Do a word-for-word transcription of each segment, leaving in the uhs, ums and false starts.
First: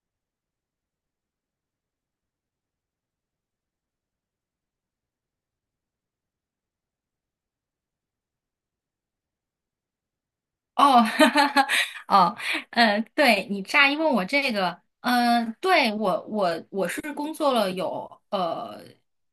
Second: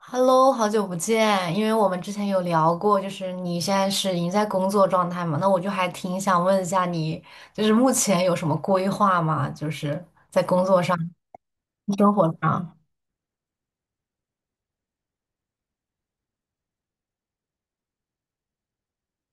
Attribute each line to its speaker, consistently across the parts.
Speaker 1: Hello，好久不见，因为我们之前有聊过，就是你现在是已经在工作状态嘛，那我就还挺想问一下你，就是目前有什么规划吗？就是在工作上、
Speaker 2: 哦，哈哈哈，
Speaker 1: 生活
Speaker 2: 哦，
Speaker 1: 上。
Speaker 2: 嗯，对你乍一问我这个，嗯，对我我我是工作了有呃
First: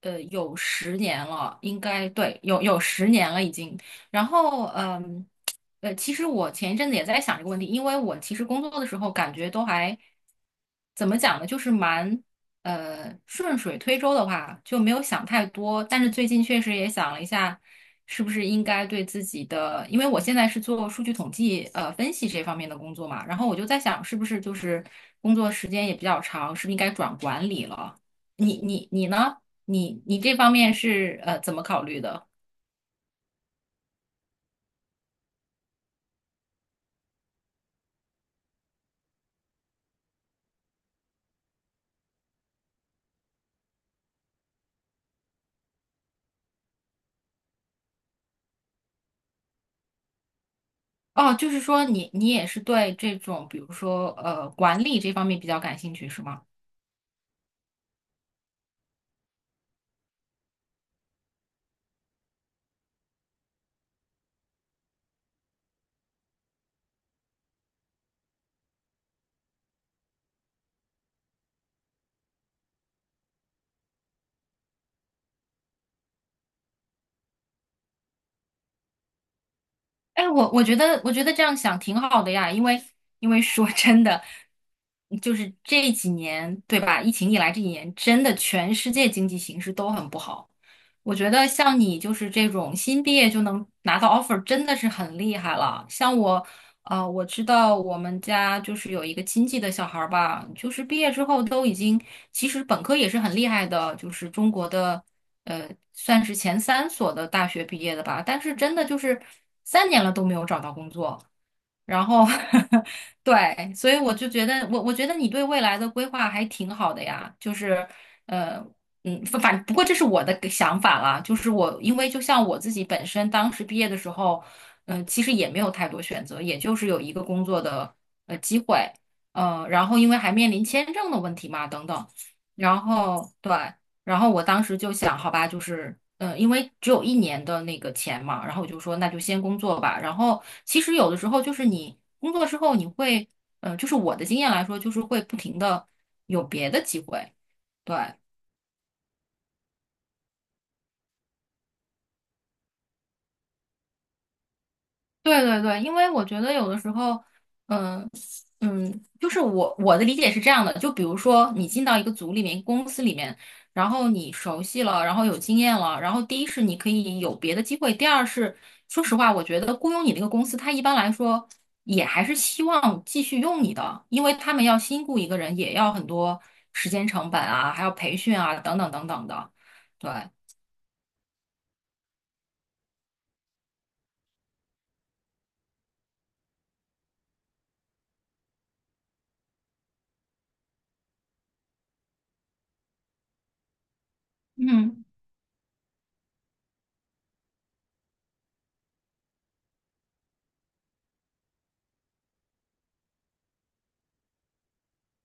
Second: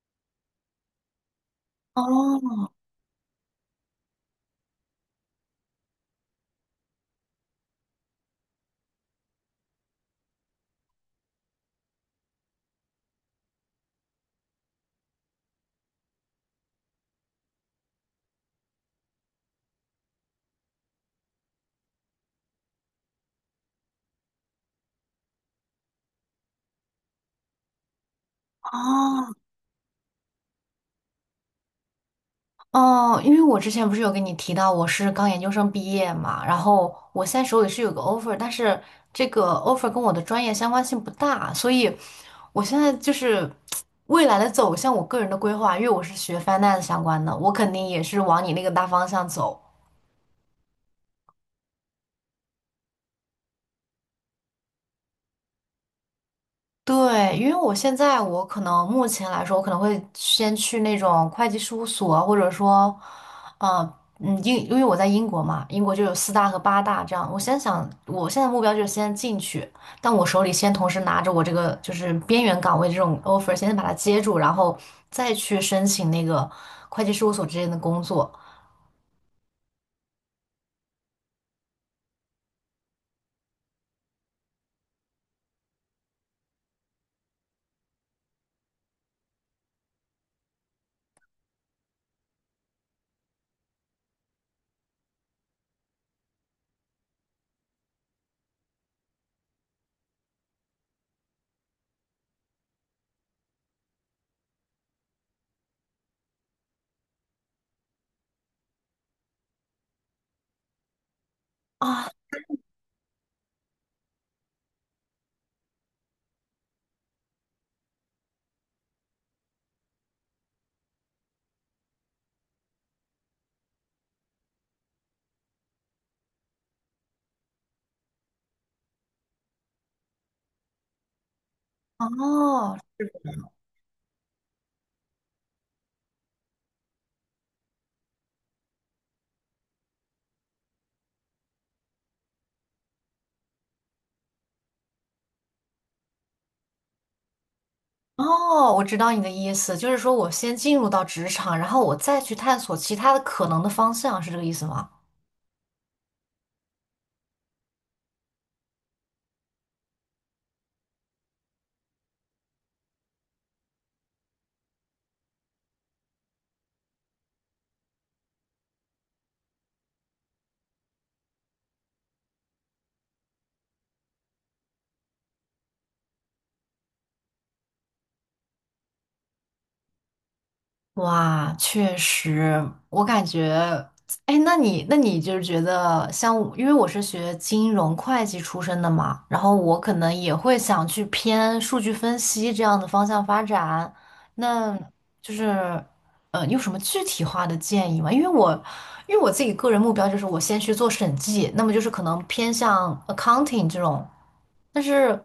Speaker 2: 呃有十年了，应该对，有
Speaker 1: 哦
Speaker 2: 有十年了已经。然后嗯呃，其实我前一阵子也在想这个问题，因为我其实工作的时候感觉都还怎么讲呢，就是蛮呃，顺水推舟的话就没有想太多，但是最近确实也想了一下，是不是应该对自己的，因为我现在是做数据统计、呃分析这方面的工作嘛，然后我就在想，是不是就是工作时间也比较长，是不是应该转管理了？你你你
Speaker 1: 哦，
Speaker 2: 呢？你你这方面是呃怎么考虑的？
Speaker 1: 哦，因为我之前不是有跟你提到我是刚研究生毕业嘛，然后我现在手里是有个 offer，但是这个 offer 跟我的专业相关性不大，所以我现在就是未来的走向，我个人的规划，因为我是学 finance 相关的，我肯定也是往你那个大方向走。
Speaker 2: 哦，就是说你你也是对这种，比如说呃管理这方面比较感兴趣是吗？
Speaker 1: 对，因为我现在我可能目前来说，我可能会先去那种会计事务所，或者说，呃，嗯，英，因为我在英国嘛，英国就有四大和八大这样。我先想，我现在目标就是先进去，但我手里先同时拿着我这个就是边缘岗位这种 offer，先把它接住，然后再去申请那个会计事务所之间的工作
Speaker 2: 哎，我我觉得，我觉得这样想挺好的呀，因为因为说真的，就是这几年，对吧？疫情以来这几年，真的全世界经济形势都很不好。我觉得像你就是这种新毕业就能拿到 offer,真的是很厉害了。像我，呃，我知道我们家就是有一个亲戚的小孩儿吧，就是毕业之后都已经，其实本科也是很厉害的，就是中国的。呃，算是前三所的大学毕业的吧，但是真的就是三年了都没有找到工作，然
Speaker 1: 啊。
Speaker 2: 后 对，所以我就觉得我我觉得你对未来的规划还挺好的呀，就是呃嗯，反反不过这是我的个想法啦，就是我因为就像我自己本身当时毕业的时候，嗯、其实也没有太多选择，也就是有一个工作的呃机会，呃，然后因为还面临签证的问题嘛，等等，
Speaker 1: 哦，
Speaker 2: 然后对。然后我当时就想，好吧，就是，嗯、因为只有一年的那个钱嘛，然后我就说，那就先工作吧。然后其实有的时候就是你工作之后，你会，嗯、就是我的经验来说，就是会不停的有别的机会，对。
Speaker 1: 哦，我知道你的意思，就是说我先进入到职场，然后我再去探索其他的可能的方向，是这个意思吗？
Speaker 2: 对对对，因为我觉得有的时候，嗯嗯，就是我我的理解是这样的，就比如说你进到一个组里面、公司里面，然后你熟悉了，然后有经验了，然后第一是你可以有别的机会，第二是说实话，我觉得雇佣你那个公司，它一般来说也还是希望继续用你的，因为他们要新雇一个人，也要很多时间成本啊，还要培训啊，等等等等的，对，
Speaker 1: 哇，确实，我感觉，哎，那你，那你就是觉得像我因为我是学金融会计出身的嘛，然后我可能也会想去偏数据分析这样的方向发展。那
Speaker 2: 嗯，
Speaker 1: 就是，呃，你有什么具体化的建议吗？因为我，因为我自己个人目标就是我先去做审计，那么就是可能偏向 accounting 这种。但是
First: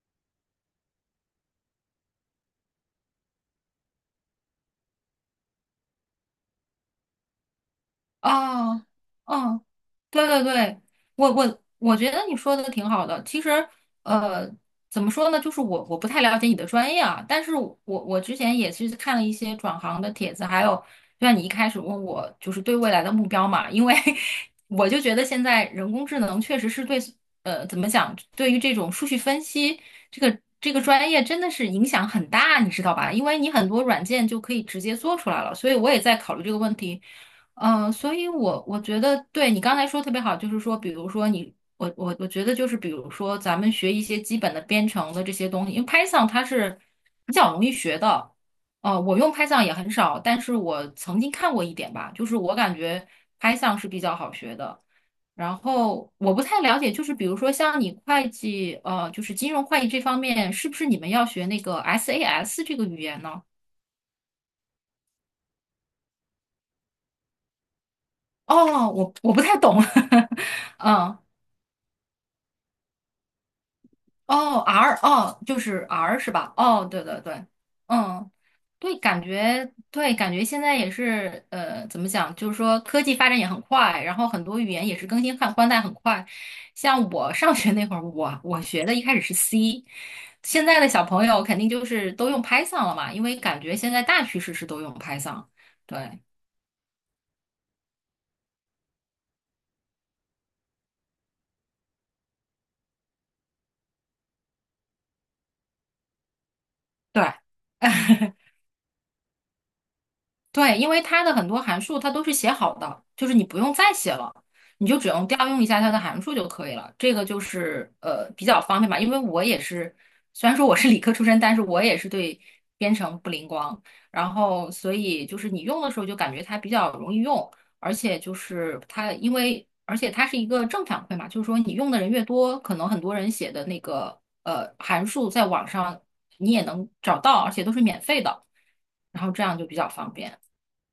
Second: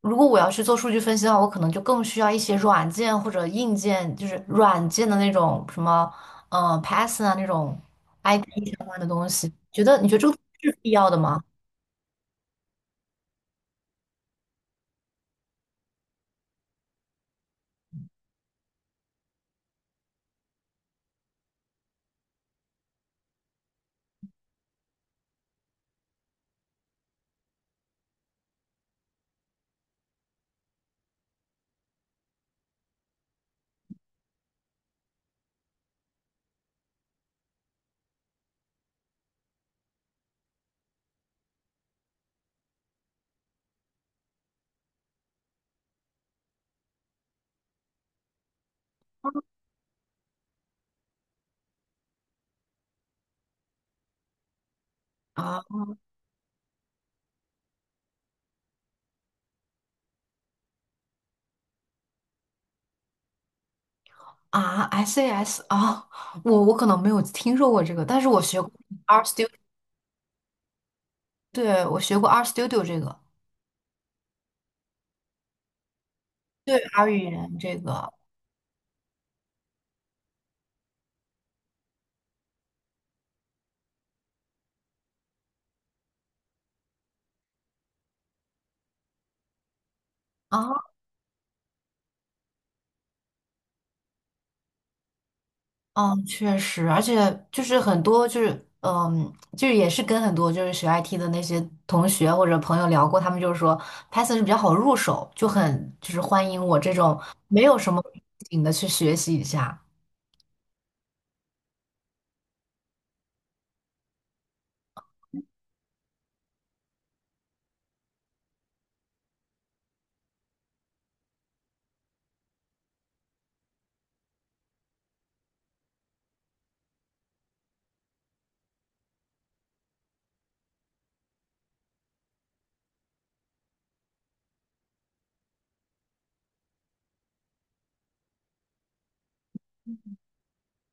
Speaker 1: 如果我要去做数据分析的话，我可能就更需要一些软件或者硬件，就是软件的那种什么，嗯、Python 啊那种 I T
Speaker 2: 哦。
Speaker 1: 相关的东西。
Speaker 2: 哦，
Speaker 1: 觉得你觉得
Speaker 2: 对
Speaker 1: 这个
Speaker 2: 对
Speaker 1: 是
Speaker 2: 对，
Speaker 1: 必要的
Speaker 2: 我
Speaker 1: 吗？
Speaker 2: 我我觉得你说的挺好的。其实，呃，怎么说呢，就是我我不太了解你的专业啊，但是我我之前也是看了一些转行的帖子，还有就像你一开始问我，就是对未来的目标嘛，因为 我就觉得现在人工智能确实是对，呃，怎么讲，对于这种数据分析这个这个专业真的是影响很大，你知道吧？因为你很多软件就可以直接做出来了，所以我也在考虑这个问题。嗯，所以我我觉得对你刚才说特别好，就是说，比如说你，我我我觉得就是，比如说咱们学一些基本的编程的这些东西，因为 Python 它是比较容易学的。呃，我用 Python 也很少，但是我曾经看过一点吧，就是我感觉 Python 是比较好学的。然
Speaker 1: 啊
Speaker 2: 后我不太了解，就是比如说像你会计，呃，就是金融会计这方面，是不是你们要学那个 S A S 这个语言呢？
Speaker 1: 啊，sas 啊，我我可能没有听说过这个，但是我学过
Speaker 2: 哦，我
Speaker 1: R
Speaker 2: 我不
Speaker 1: Studio，
Speaker 2: 太懂，嗯。
Speaker 1: 对，我学过 R Studio 这个，
Speaker 2: 哦，R 哦，就是 R 是吧？
Speaker 1: 对
Speaker 2: 哦，对
Speaker 1: R 语
Speaker 2: 对对，
Speaker 1: 言这个
Speaker 2: 嗯，对，感觉对，感觉现在也是呃，怎么讲？就是说科技发展也很快，然后很多语言也是更新换换代很快。像我上学那会儿，我我学的一开始是 C,现在
Speaker 1: 啊。
Speaker 2: 的小朋友肯定就是都用 Python 了嘛，因为感觉现在大趋势是都用 Python。对
Speaker 1: 嗯，确实，而且就是很多就是，嗯，就是也是跟很多就是学 I T 的那些同学或者朋友聊过，他们就是说 Python 是比较好入手，就很就是欢迎我这种
Speaker 2: 对，
Speaker 1: 没有什么背 景的去学习一下。
Speaker 2: 对，因为它的很多函数它都是写好的，就是你不用再写了，你就只用调用一下它的函数就可以了。这个就是呃比较方便吧，因为我也是，虽然说我是理科出身，但是我也是对编程不灵光，然后所以就是你用的时候就感觉它比较容易用，而且就是它因为而且它是一个正反馈嘛，就是说你用的人越多，可能很多人写的那个呃函数在网上你也能找到，而且都是免费的，然后这样就比较方便。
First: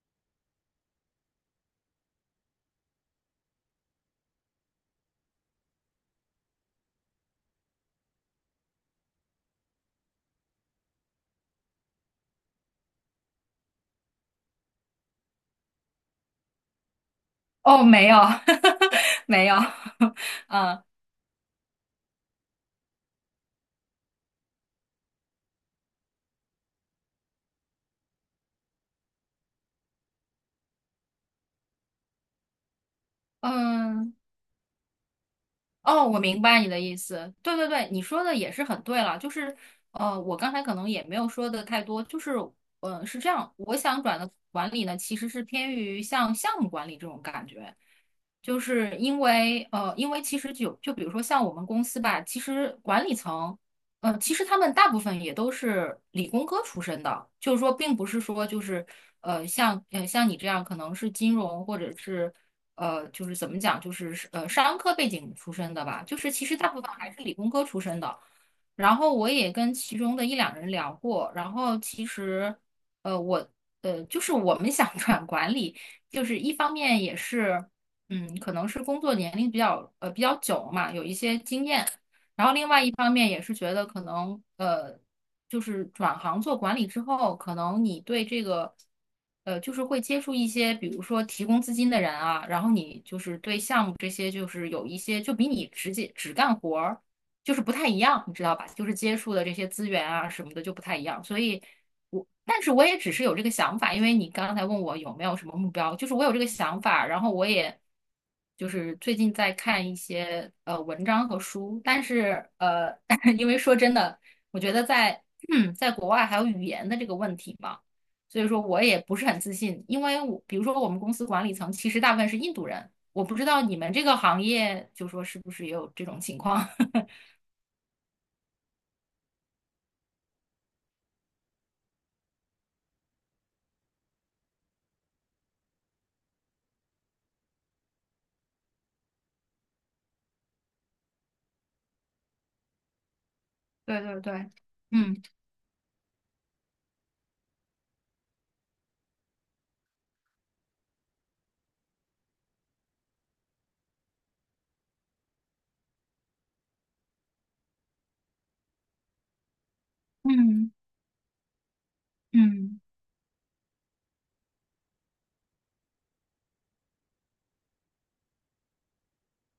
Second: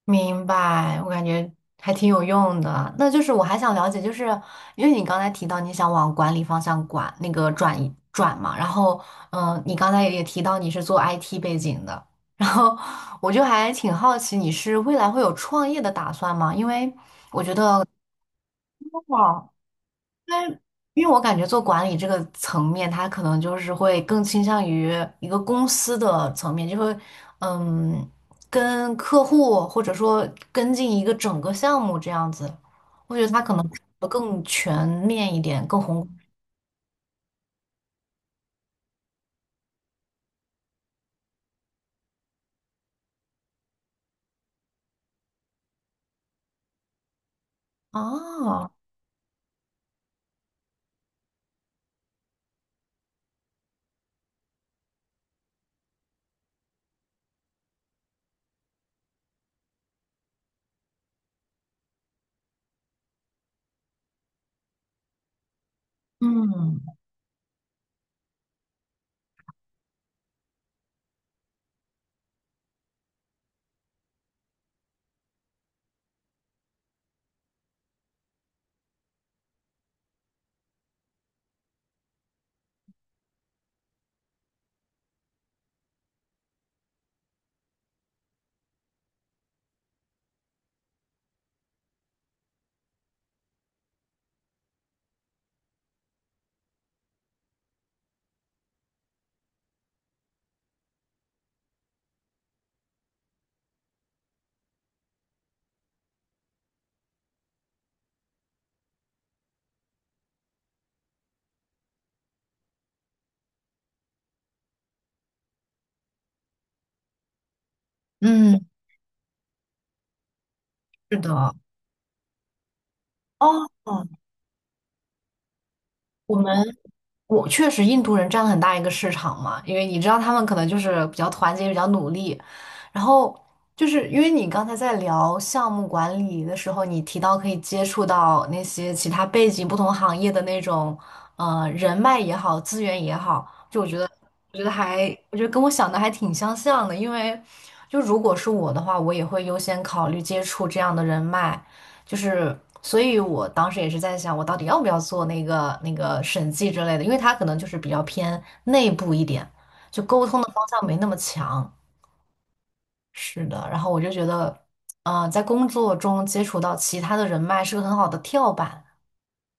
Speaker 1: 明白，我感觉还挺有用的。那就是我还想了解，就是因为你刚才提到你想往管理方向管，那个转移转嘛，然后嗯、呃你刚才也提到你是做 I T 背景的，然后我就还挺好奇你是未来会有创业的打算吗？因为我觉
Speaker 2: 哦，
Speaker 1: 得
Speaker 2: 没有，没有，嗯
Speaker 1: 因为我感觉做管理这个层面，他可能就是会更倾向于一个公司的层面，就会嗯，跟客户或者说跟进一个整个项目这样子。我觉得他可能
Speaker 2: 嗯，
Speaker 1: 更全面一点，更宏
Speaker 2: 哦，
Speaker 1: 观
Speaker 2: 我明白你的意思。对对对，你说的也是很对了。就是，呃，我刚才可能也没有说的太多。就是，呃，是这样，我想转的管理呢，其实是偏于像项目管理这种感觉。就
Speaker 1: 啊，
Speaker 2: 是因为，呃，因为其实就就比如说像我们公司吧，其实管理层，呃，其实他们大部分也都是理工科出身的，就是说，并不是说就是，呃，像呃像你这样可能是金融或者是。呃，就是怎么讲，就是呃商科背景出身的吧，就是其实大
Speaker 1: 嗯
Speaker 2: 部分还是理工科出身的。然后我也跟其中的一两人聊过，然后其实呃我呃就是我们想 转管理，就是一方面也是嗯可能是工作年龄比较呃比较久嘛，有一些经验，然后另外一方面也是觉得可能呃。就是转行做管理之后，可能你对这个，呃，就是会接触一些，比如说提供资金的人啊，然后你就是对项目这些，就是有一些就比你直接只干活儿，就是不太一样，你知道吧？就是接触的这些资源啊什么的就不太一样，所以我，但是我也只是有这个想法，因为你刚才问我有没有什么目标，就是我有这个想法，然后我也。就是最近在看一些呃文章和书，但是呃，因为说真的。我觉得在 在国外还有语言的这个问题嘛，所以说
Speaker 1: 嗯，
Speaker 2: 我也不是很自信，因为我比如说我们公
Speaker 1: 是
Speaker 2: 司管理
Speaker 1: 的，
Speaker 2: 层其实大部分是印度人，我不知道
Speaker 1: 哦，
Speaker 2: 你们这个行业就说是不是也有这种
Speaker 1: 我
Speaker 2: 情
Speaker 1: 们。
Speaker 2: 况。
Speaker 1: 我确实，印度人占了很大一个市场嘛，因为你知道他们可能就是比较团结、比较努力。然后就是因为你刚才在聊项目管理的时候，你提到可以接触到那些其他背景、不同行业的那种呃人脉也好、资源也好，就我觉
Speaker 2: 对
Speaker 1: 得，
Speaker 2: 对对，
Speaker 1: 我觉得还，
Speaker 2: 嗯
Speaker 1: 我觉得跟我想的还挺相像的。因为就如果是我的话，我也会优先考虑接触这样的人脉，就是，所以我当时也是在想，我到底要不要做那个那个审计之类的，因为他可能就是比较偏内部一点，就沟通的方
Speaker 2: 嗯
Speaker 1: 向没那么强。
Speaker 2: 嗯。
Speaker 1: 是的，然后我就觉得，嗯、在工作中接触到其他的人脉是个很好的跳板。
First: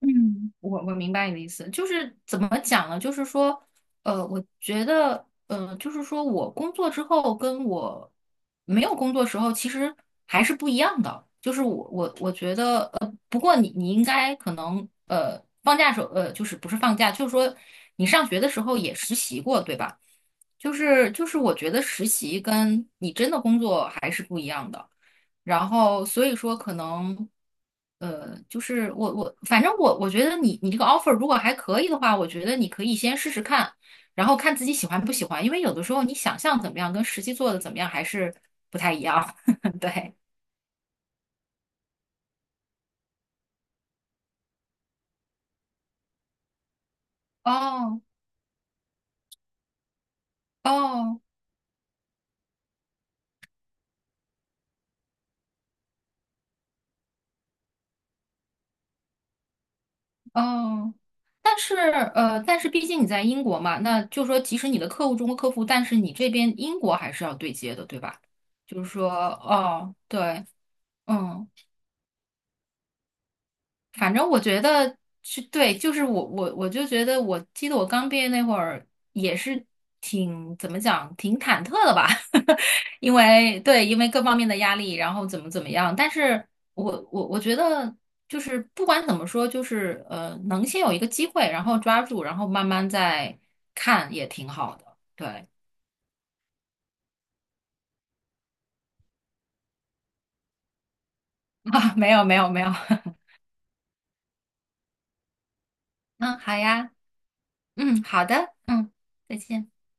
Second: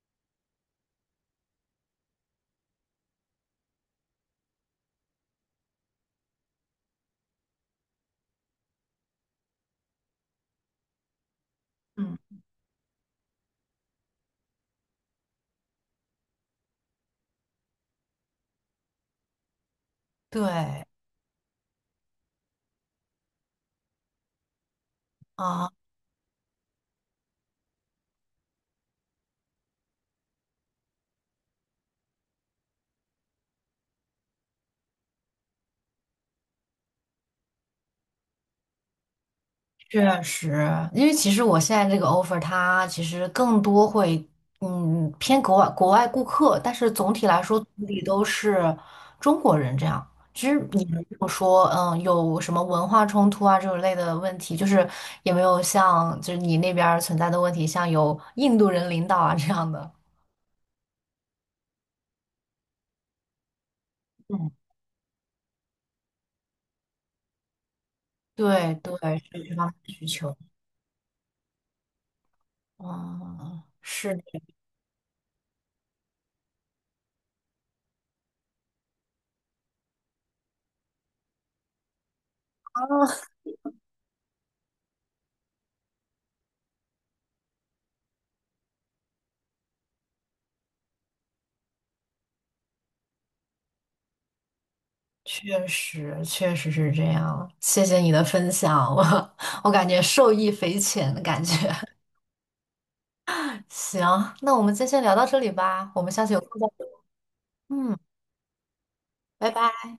Speaker 2: 嗯，我我明白你的意思，就是怎么讲呢？就是说，呃，我觉得，呃，就是说我工作之后跟我没有工作时候其实还是不一样的。就是我我
Speaker 1: 嗯，
Speaker 2: 我觉得，呃，不过你你应该可能，呃，放假时候，呃，就是不是放假，就是说你上学的时候也实习过，对吧？就
Speaker 1: 对
Speaker 2: 是就是，我觉得实习跟你真的工作还是不一样的。然
Speaker 1: 啊，
Speaker 2: 后所以说可能，呃，就是我我反正我我觉得你你这个 offer 如果还可以的话，我觉得你可以先试试看，然后看自己喜欢不喜欢，因为有的时候你想象怎么样跟实际做的怎么样还是不太一样。对，
Speaker 1: 确实，因为其实我现在这个 offer 它其实更多会，嗯，偏国外国外顾客，但是总体来说总体
Speaker 2: 哦
Speaker 1: 都是中国人这样。其实也没
Speaker 2: 哦
Speaker 1: 有说，嗯，有什么文化冲突啊这种类的问题，就是也没有像就是你那边儿存在的问题，像有印度人领导啊这样的。
Speaker 2: 哦，但是呃，但是毕竟你在英国嘛，那就是说
Speaker 1: 嗯，
Speaker 2: 即使你的客户中国客户，但是你这边英国还是要对接的，对吧？
Speaker 1: 对
Speaker 2: 就是
Speaker 1: 对，
Speaker 2: 说，
Speaker 1: 是这方面的
Speaker 2: 哦，
Speaker 1: 需求。
Speaker 2: 对，嗯。
Speaker 1: 嗯，
Speaker 2: 反
Speaker 1: 是的。
Speaker 2: 正我觉得是对，就是我我我就觉得，我记得我刚毕业那会儿也是挺怎么讲，挺忐忑的吧，因为对，因为各方面的压力，然后怎么怎么样。但是我我我觉得就是不管怎么说，就是呃，能先有一个机会，然后抓住，然后慢慢再看也挺好的。对
Speaker 1: 确实，确实是这样。谢谢你的分享，我我感觉受益匪浅的感觉。
Speaker 2: 啊，没有没有没有，
Speaker 1: 行，那我们今天先聊到这里吧，我们 下次
Speaker 2: 嗯，
Speaker 1: 有
Speaker 2: 好
Speaker 1: 空再聊。
Speaker 2: 呀，
Speaker 1: 嗯，
Speaker 2: 嗯，好的，嗯，再
Speaker 1: 拜
Speaker 2: 见。
Speaker 1: 拜。